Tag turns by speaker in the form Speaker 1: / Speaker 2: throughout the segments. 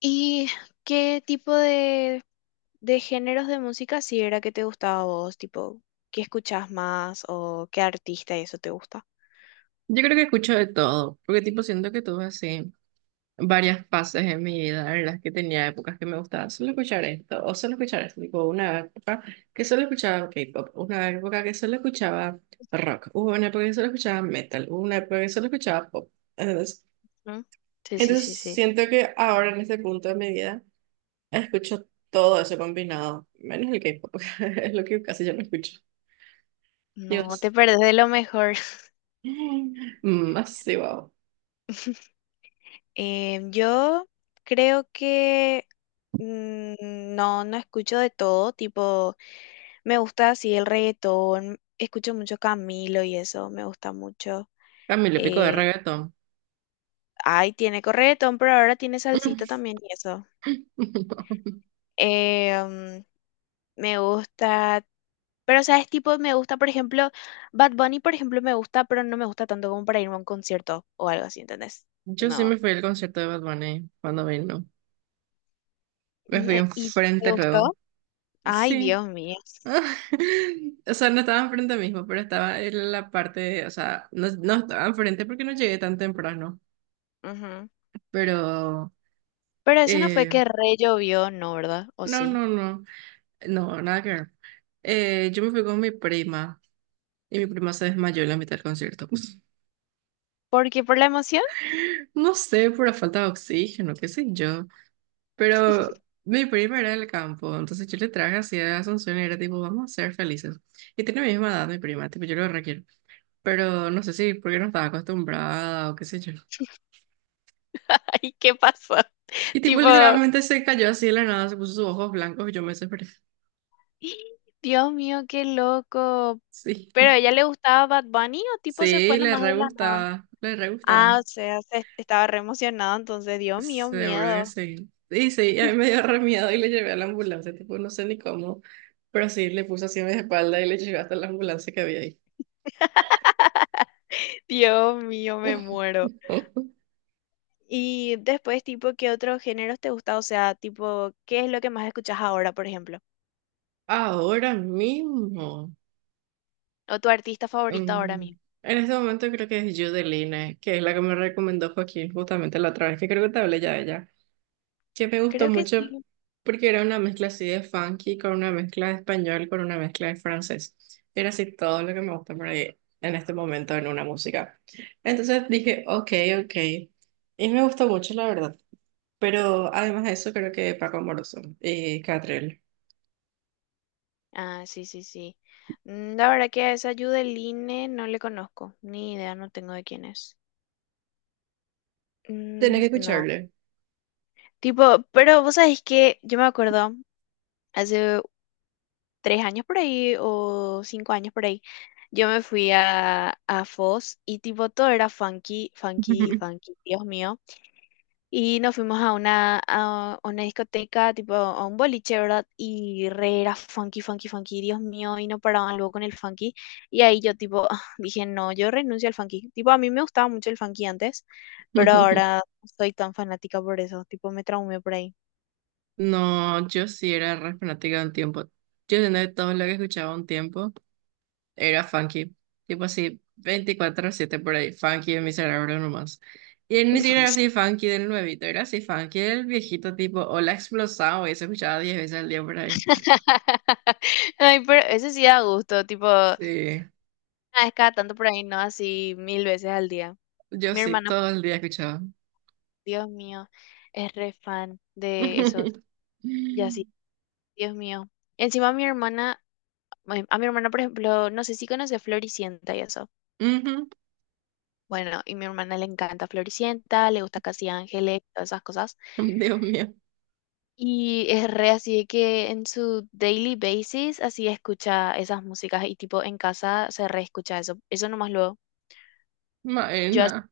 Speaker 1: ¿Y qué tipo de géneros de música sí era que te gustaba a vos? Tipo, ¿qué escuchás más o qué artista y eso te gusta?
Speaker 2: Yo creo que escucho de todo, porque tipo siento que tuve así varias fases en mi vida en las que tenía épocas que me gustaba solo escuchar esto o solo escuchar esto, tipo una época que solo escuchaba K-pop, una época que solo escuchaba rock, hubo una época que solo escuchaba metal, hubo una época que solo escuchaba pop. Entonces,
Speaker 1: ¿Mm? Sí, sí, sí,
Speaker 2: entonces
Speaker 1: sí.
Speaker 2: siento que ahora en este punto de mi vida escucho todo eso combinado, menos el K-pop, es lo que casi yo no escucho.
Speaker 1: No,
Speaker 2: Dios,
Speaker 1: te perdés de lo mejor.
Speaker 2: más sí, wow.
Speaker 1: Yo creo que no, no escucho de todo, tipo, me gusta así el reggaetón, escucho mucho Camilo y eso, me gusta mucho.
Speaker 2: Camilo Pico de
Speaker 1: Eh,
Speaker 2: reggaetón.
Speaker 1: ay, tiene corretón, pero ahora tiene salsita también y eso. Eh, mm, me gusta, pero sabes, tipo, me gusta, por ejemplo, Bad Bunny, por ejemplo, me gusta, pero no me gusta tanto como para irme a un concierto o algo así, ¿entendés?
Speaker 2: Yo sí me
Speaker 1: No.
Speaker 2: fui al concierto de Bad Bunny cuando vino. Me fui
Speaker 1: ¿Y te
Speaker 2: enfrente
Speaker 1: gustó?
Speaker 2: luego.
Speaker 1: Ay,
Speaker 2: Sí.
Speaker 1: Dios mío.
Speaker 2: O sea, no estaba enfrente mismo, pero estaba en la parte, o sea, no, no estaba enfrente porque no llegué tan temprano.
Speaker 1: Ujú.
Speaker 2: Pero,
Speaker 1: Pero eso no fue
Speaker 2: eh,
Speaker 1: que re llovió, no, ¿verdad? ¿O
Speaker 2: no,
Speaker 1: sí?
Speaker 2: no, no, no, nada que ver. Yo me fui con mi prima y mi prima se desmayó en la mitad del concierto.
Speaker 1: Porque por la emoción.
Speaker 2: No sé, por la falta de oxígeno, qué sé yo. Pero mi prima era del campo, entonces yo le traje así a Asunción y era tipo, vamos a ser felices. Y tiene mi misma edad mi prima, tipo, yo lo requiero. Pero no sé si porque no estaba acostumbrada o qué sé yo.
Speaker 1: Ay, ¿qué pasó?
Speaker 2: Y tipo,
Speaker 1: Tipo,
Speaker 2: literalmente se cayó así de la nada, se puso sus ojos blancos y yo me desesperé.
Speaker 1: "Ih, Dios mío, qué loco".
Speaker 2: Sí,
Speaker 1: ¿Pero a ella le gustaba Bad Bunny o tipo se
Speaker 2: sí,
Speaker 1: fue
Speaker 2: le
Speaker 1: nomás de
Speaker 2: re
Speaker 1: la nada?
Speaker 2: gustaba, le re gustaba.
Speaker 1: Ah, o sea, se estaba re emocionado, entonces, Dios mío,
Speaker 2: Seguro que
Speaker 1: miedo.
Speaker 2: sí. Y sí, y a mí me dio re miedo y le llevé a la ambulancia, tipo, no sé ni cómo, pero sí, le puse así en mi espalda y le llevé hasta la ambulancia que había ahí.
Speaker 1: Dios mío, me muero. Y después, tipo, ¿qué otros géneros te gusta? O sea, tipo, ¿qué es lo que más escuchas ahora, por ejemplo?
Speaker 2: Ahora mismo.
Speaker 1: ¿O tu artista favorita ahora
Speaker 2: mm,
Speaker 1: mismo?
Speaker 2: en este momento creo que es Judeline, que es la que me recomendó Joaquín justamente la otra vez, que creo que te hablé ya de ella, que me gustó
Speaker 1: Creo que
Speaker 2: mucho
Speaker 1: sí.
Speaker 2: porque era una mezcla así de funky con una mezcla de español, con una mezcla de francés. Era así todo lo que me gusta por ahí en este momento en una música. Entonces dije, ok, ok. Y me gustó mucho, la verdad. Pero además de eso, creo que Paco Amoroso y Catrell.
Speaker 1: Ah, sí, sí, sí. Mm, la verdad que a esa Yudeline no le conozco, ni idea, no tengo de quién es.
Speaker 2: Tenés que
Speaker 1: Mm, no.
Speaker 2: escucharle.
Speaker 1: Tipo, pero vos sabés que yo me acuerdo hace tres años por ahí o cinco años por ahí, yo me fui a Foz y tipo todo era funky, funky, funky, Dios mío. Y nos fuimos a una discoteca, tipo a un boliche, ¿verdad? Y re era funky, funky, funky, Dios mío, y no paraban luego con el funky. Y ahí yo tipo ah, dije, no, yo renuncio al funky. Tipo, a mí me gustaba mucho el funky antes, pero ahora no soy tan fanática por eso, tipo me traumé por ahí.
Speaker 2: No, yo sí era re fanática de un tiempo. Yo de todo lo que escuchaba un tiempo era funky. Tipo así, 24/7 por ahí, funky en mi cerebro nomás. Y él ni siquiera era así funky del nuevito, era así funky del viejito tipo, o la explosado, y se escuchaba 10 veces al día por ahí.
Speaker 1: Ay, pero eso sí da gusto, tipo, una
Speaker 2: Sí,
Speaker 1: vez cada tanto por ahí, no así mil veces al día.
Speaker 2: yo
Speaker 1: Mi
Speaker 2: sí,
Speaker 1: hermana,
Speaker 2: todo el día escuchaba.
Speaker 1: Dios mío, es re fan de esos. Ya así, Dios mío. Encima mi hermana, bueno, a mi hermana, por ejemplo, no sé si conoce Floricienta y eso.
Speaker 2: Ujú,
Speaker 1: Bueno, y mi hermana le encanta Floricienta, le gusta Casi Ángeles, todas esas cosas.
Speaker 2: Dios mío,
Speaker 1: Y es re así de que en su daily basis así escucha esas músicas y tipo en casa se re escucha eso. Eso nomás luego. Yo así
Speaker 2: Maena.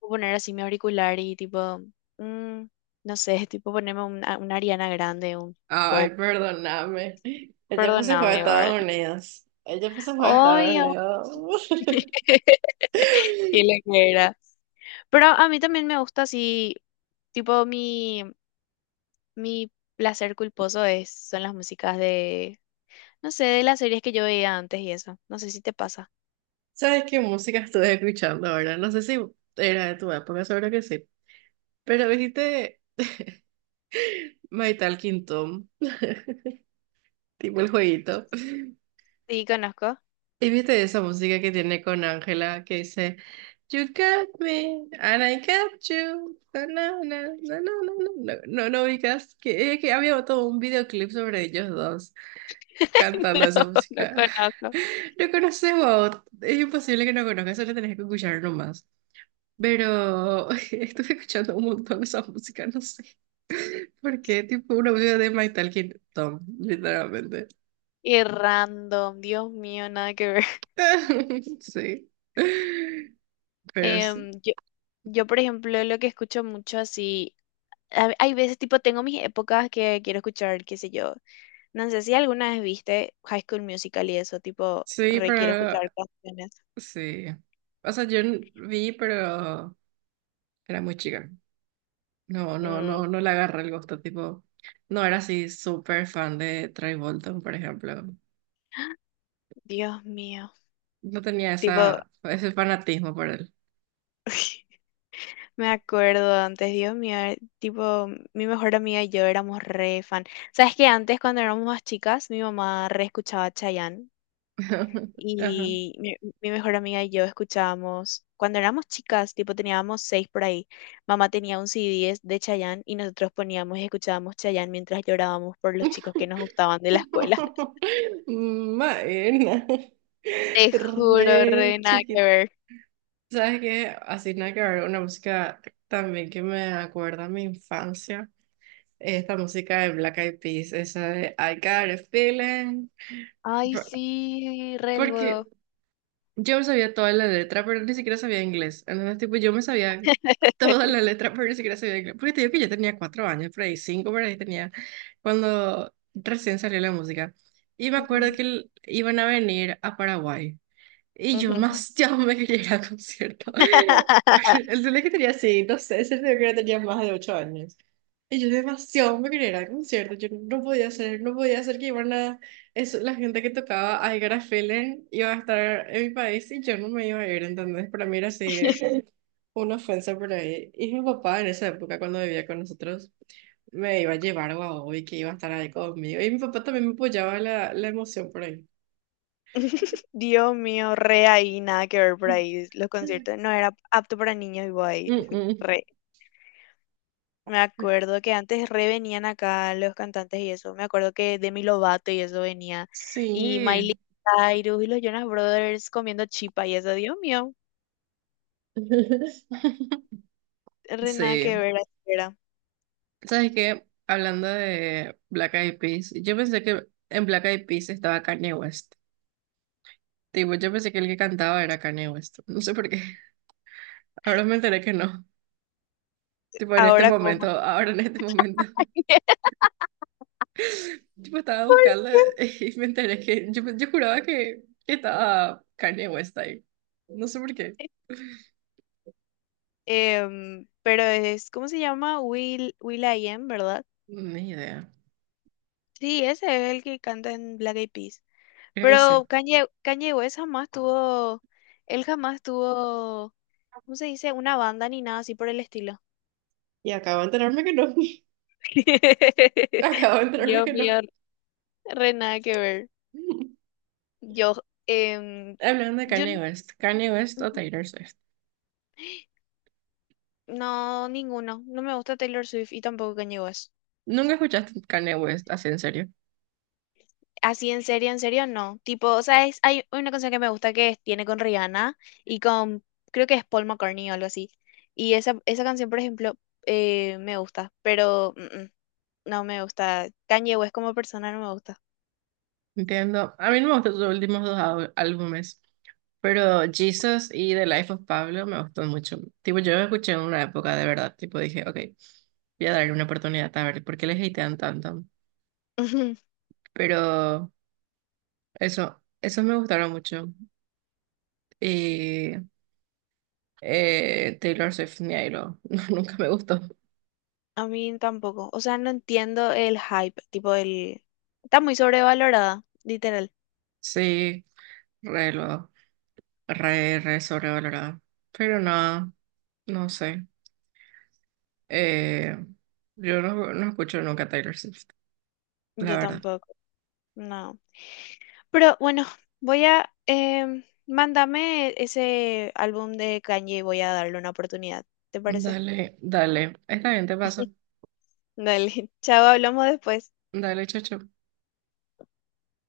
Speaker 1: puedo poner así mi auricular y tipo, mm, no sé, tipo ponerme una Ariana Grande, un
Speaker 2: Ay,
Speaker 1: pop.
Speaker 2: perdóname. El tiempo se fue a
Speaker 1: Perdóname, ¿verdad?
Speaker 2: Estados Unidos. El tiempo se fue a Estados
Speaker 1: Obvio.
Speaker 2: Unidos.
Speaker 1: ¿Qué le era? Pero a mí también me gusta así, tipo mi placer culposo es, son las músicas de, no sé, de las series que yo veía antes y eso. No sé si te pasa.
Speaker 2: ¿Sabes qué música estuve escuchando ahora? No sé si era de tu época, seguro que sí. Pero viste My Talking Tom, tipo el jueguito.
Speaker 1: Sí, conozco.
Speaker 2: Y viste esa música que tiene con Ángela que dice You got me and I got you. No, no, no, no, no, no, no, no, no, ubicas que había todo un videoclip sobre ellos dos, cantando
Speaker 1: No,
Speaker 2: esa
Speaker 1: no
Speaker 2: música.
Speaker 1: conozco.
Speaker 2: No conoces vos, es imposible que no conozcas, solo tenés que escuchar nomás. Pero estuve escuchando un montón esa música, no sé. Porque tipo una música de My Talking Tom, literalmente.
Speaker 1: Y random, Dios mío, nada que ver.
Speaker 2: Sí. Pero sí.
Speaker 1: Em, yo, yo, por ejemplo, lo que escucho mucho así, hay veces tipo, tengo mis épocas que quiero escuchar, qué sé yo. No sé si alguna vez viste High School Musical y eso, tipo,
Speaker 2: Sí,
Speaker 1: re quiero
Speaker 2: pero
Speaker 1: escuchar canciones.
Speaker 2: sí. O sea, yo vi, pero era muy chica. No, no,
Speaker 1: Mm.
Speaker 2: no, no le agarré el gusto, tipo. No era así súper fan de Troy Bolton, por ejemplo.
Speaker 1: Dios mío.
Speaker 2: No tenía
Speaker 1: Tipo,
Speaker 2: ese fanatismo por él.
Speaker 1: me acuerdo antes, Dios mío, tipo, mi mejor amiga y yo éramos re fan. ¿Sabes que antes, cuando éramos más chicas, mi mamá re escuchaba Chayanne?
Speaker 2: Ajá.
Speaker 1: Y mi mejor amiga y yo escuchábamos, cuando éramos chicas, tipo teníamos seis por ahí, mamá tenía un C CD de Chayanne y nosotros poníamos y escuchábamos Chayanne mientras llorábamos por los chicos que nos gustaban de la escuela.
Speaker 2: Maena.
Speaker 1: Te juro,
Speaker 2: Re
Speaker 1: re nada que
Speaker 2: chiquita.
Speaker 1: ver.
Speaker 2: ¿Sabes qué? Así nada que ver, una música también que me acuerda a mi infancia. Esta música de Black Eyed Peas, esa de I Got a Feeling.
Speaker 1: Ay,
Speaker 2: Por-
Speaker 1: sí, re
Speaker 2: Porque
Speaker 1: luego.
Speaker 2: yo me sabía toda la letra, pero ni siquiera sabía inglés. Entonces, tipo, yo me sabía toda la letra, pero ni siquiera sabía inglés. Porque te digo que yo tenía 4 años, por ahí cinco, por ahí tenía, cuando recién salió la música. Y me acuerdo
Speaker 1: Ujú,
Speaker 2: que iban a venir a Paraguay. Y yo
Speaker 1: ujú.
Speaker 2: más, ya me quería ir al concierto. El día que tenía, sí, no sé, ese día que tenía más de 8 años. Y yo demasiado me quería ir al concierto, yo no podía hacer, no podía hacer que iban a, eso, la gente que tocaba I Got a Feeling iba a estar en mi país y yo no me iba a ir, ¿entendés? Para mí era así una ofensa por ahí. Y mi papá en esa época cuando vivía con nosotros me iba a llevar a Guau y que iba a estar ahí conmigo. Y mi papá también me apoyaba la emoción por ahí.
Speaker 1: Dios mío, re ahí, nada que ver por ahí. Los conciertos no era apto para niños y guay.
Speaker 2: Mm, mm.
Speaker 1: Re. Me acuerdo que antes re venían acá los cantantes y eso. Me acuerdo que Demi Lovato y eso venía. Y
Speaker 2: Sí.
Speaker 1: Miley Cyrus y los Jonas Brothers comiendo chipa y eso. Dios mío, re nada que
Speaker 2: Sí.
Speaker 1: ver así era.
Speaker 2: ¿Sabes qué? Hablando de Black Eyed Peas, yo pensé que en Black Eyed Peas estaba Kanye West. Tipo, yo pensé que el que cantaba era Kanye West. No sé por qué. Ahora me enteré que no. Tipo, en este
Speaker 1: Ahora
Speaker 2: momento,
Speaker 1: como.
Speaker 2: ahora en este momento. Tipo, estaba
Speaker 1: ¿Por
Speaker 2: buscando
Speaker 1: qué?
Speaker 2: y me enteré que yo juraba que estaba Kanye West ahí. No sé por qué.
Speaker 1: Pero es, ¿cómo se llama? Will.i.am, ¿verdad?
Speaker 2: Ni idea.
Speaker 1: Sí, ese es el que canta en Black Eyed Peas.
Speaker 2: Creo que sí.
Speaker 1: Pero Kanye West jamás tuvo, él jamás tuvo, ¿cómo se dice? Una banda ni nada así por el estilo.
Speaker 2: Y acabo de enterarme que no. Acabo de enterarme
Speaker 1: Dios
Speaker 2: que no.
Speaker 1: mío, re nada que ver. Yo, em,
Speaker 2: Hablando de
Speaker 1: yo
Speaker 2: Kanye
Speaker 1: n-
Speaker 2: West, Kanye West o Taylor Swift.
Speaker 1: no, ninguno. No me gusta Taylor Swift y tampoco Kanye West.
Speaker 2: Nunca escuchaste Kanye West, así en serio.
Speaker 1: Así en serio, no. Tipo, o sea, hay una canción que me gusta que tiene con Rihanna y con, creo que es Paul McCartney o algo así. Y esa canción, por ejemplo, me gusta, pero no me gusta. Kanye West como persona no me gusta.
Speaker 2: Entiendo. A mí no me gustan sus últimos dos álbumes, pero Jesus y The Life of Pablo me gustan mucho. Tipo, yo lo escuché en una época de verdad, tipo, dije, ok, voy a darle una oportunidad a ver por qué les hatean tanto.
Speaker 1: Ujú.
Speaker 2: Pero eso me gustaron mucho. Y Taylor Swift, ni ahí lo, no, nunca me gustó.
Speaker 1: A mí tampoco. O sea, no entiendo el hype, tipo el... Está muy sobrevalorada, literal.
Speaker 2: Sí, re, lo, re sobrevalorada. Pero no, no sé. Eh, yo no, no escucho nunca Taylor Swift, la
Speaker 1: Yo
Speaker 2: verdad.
Speaker 1: tampoco. No. Pero bueno, voy a... mándame ese álbum de Kanye y voy a darle una oportunidad. ¿Te parece?
Speaker 2: Dale, dale. Está bien, te paso.
Speaker 1: Dale, chao, hablamos después.
Speaker 2: Dale, chao, chao.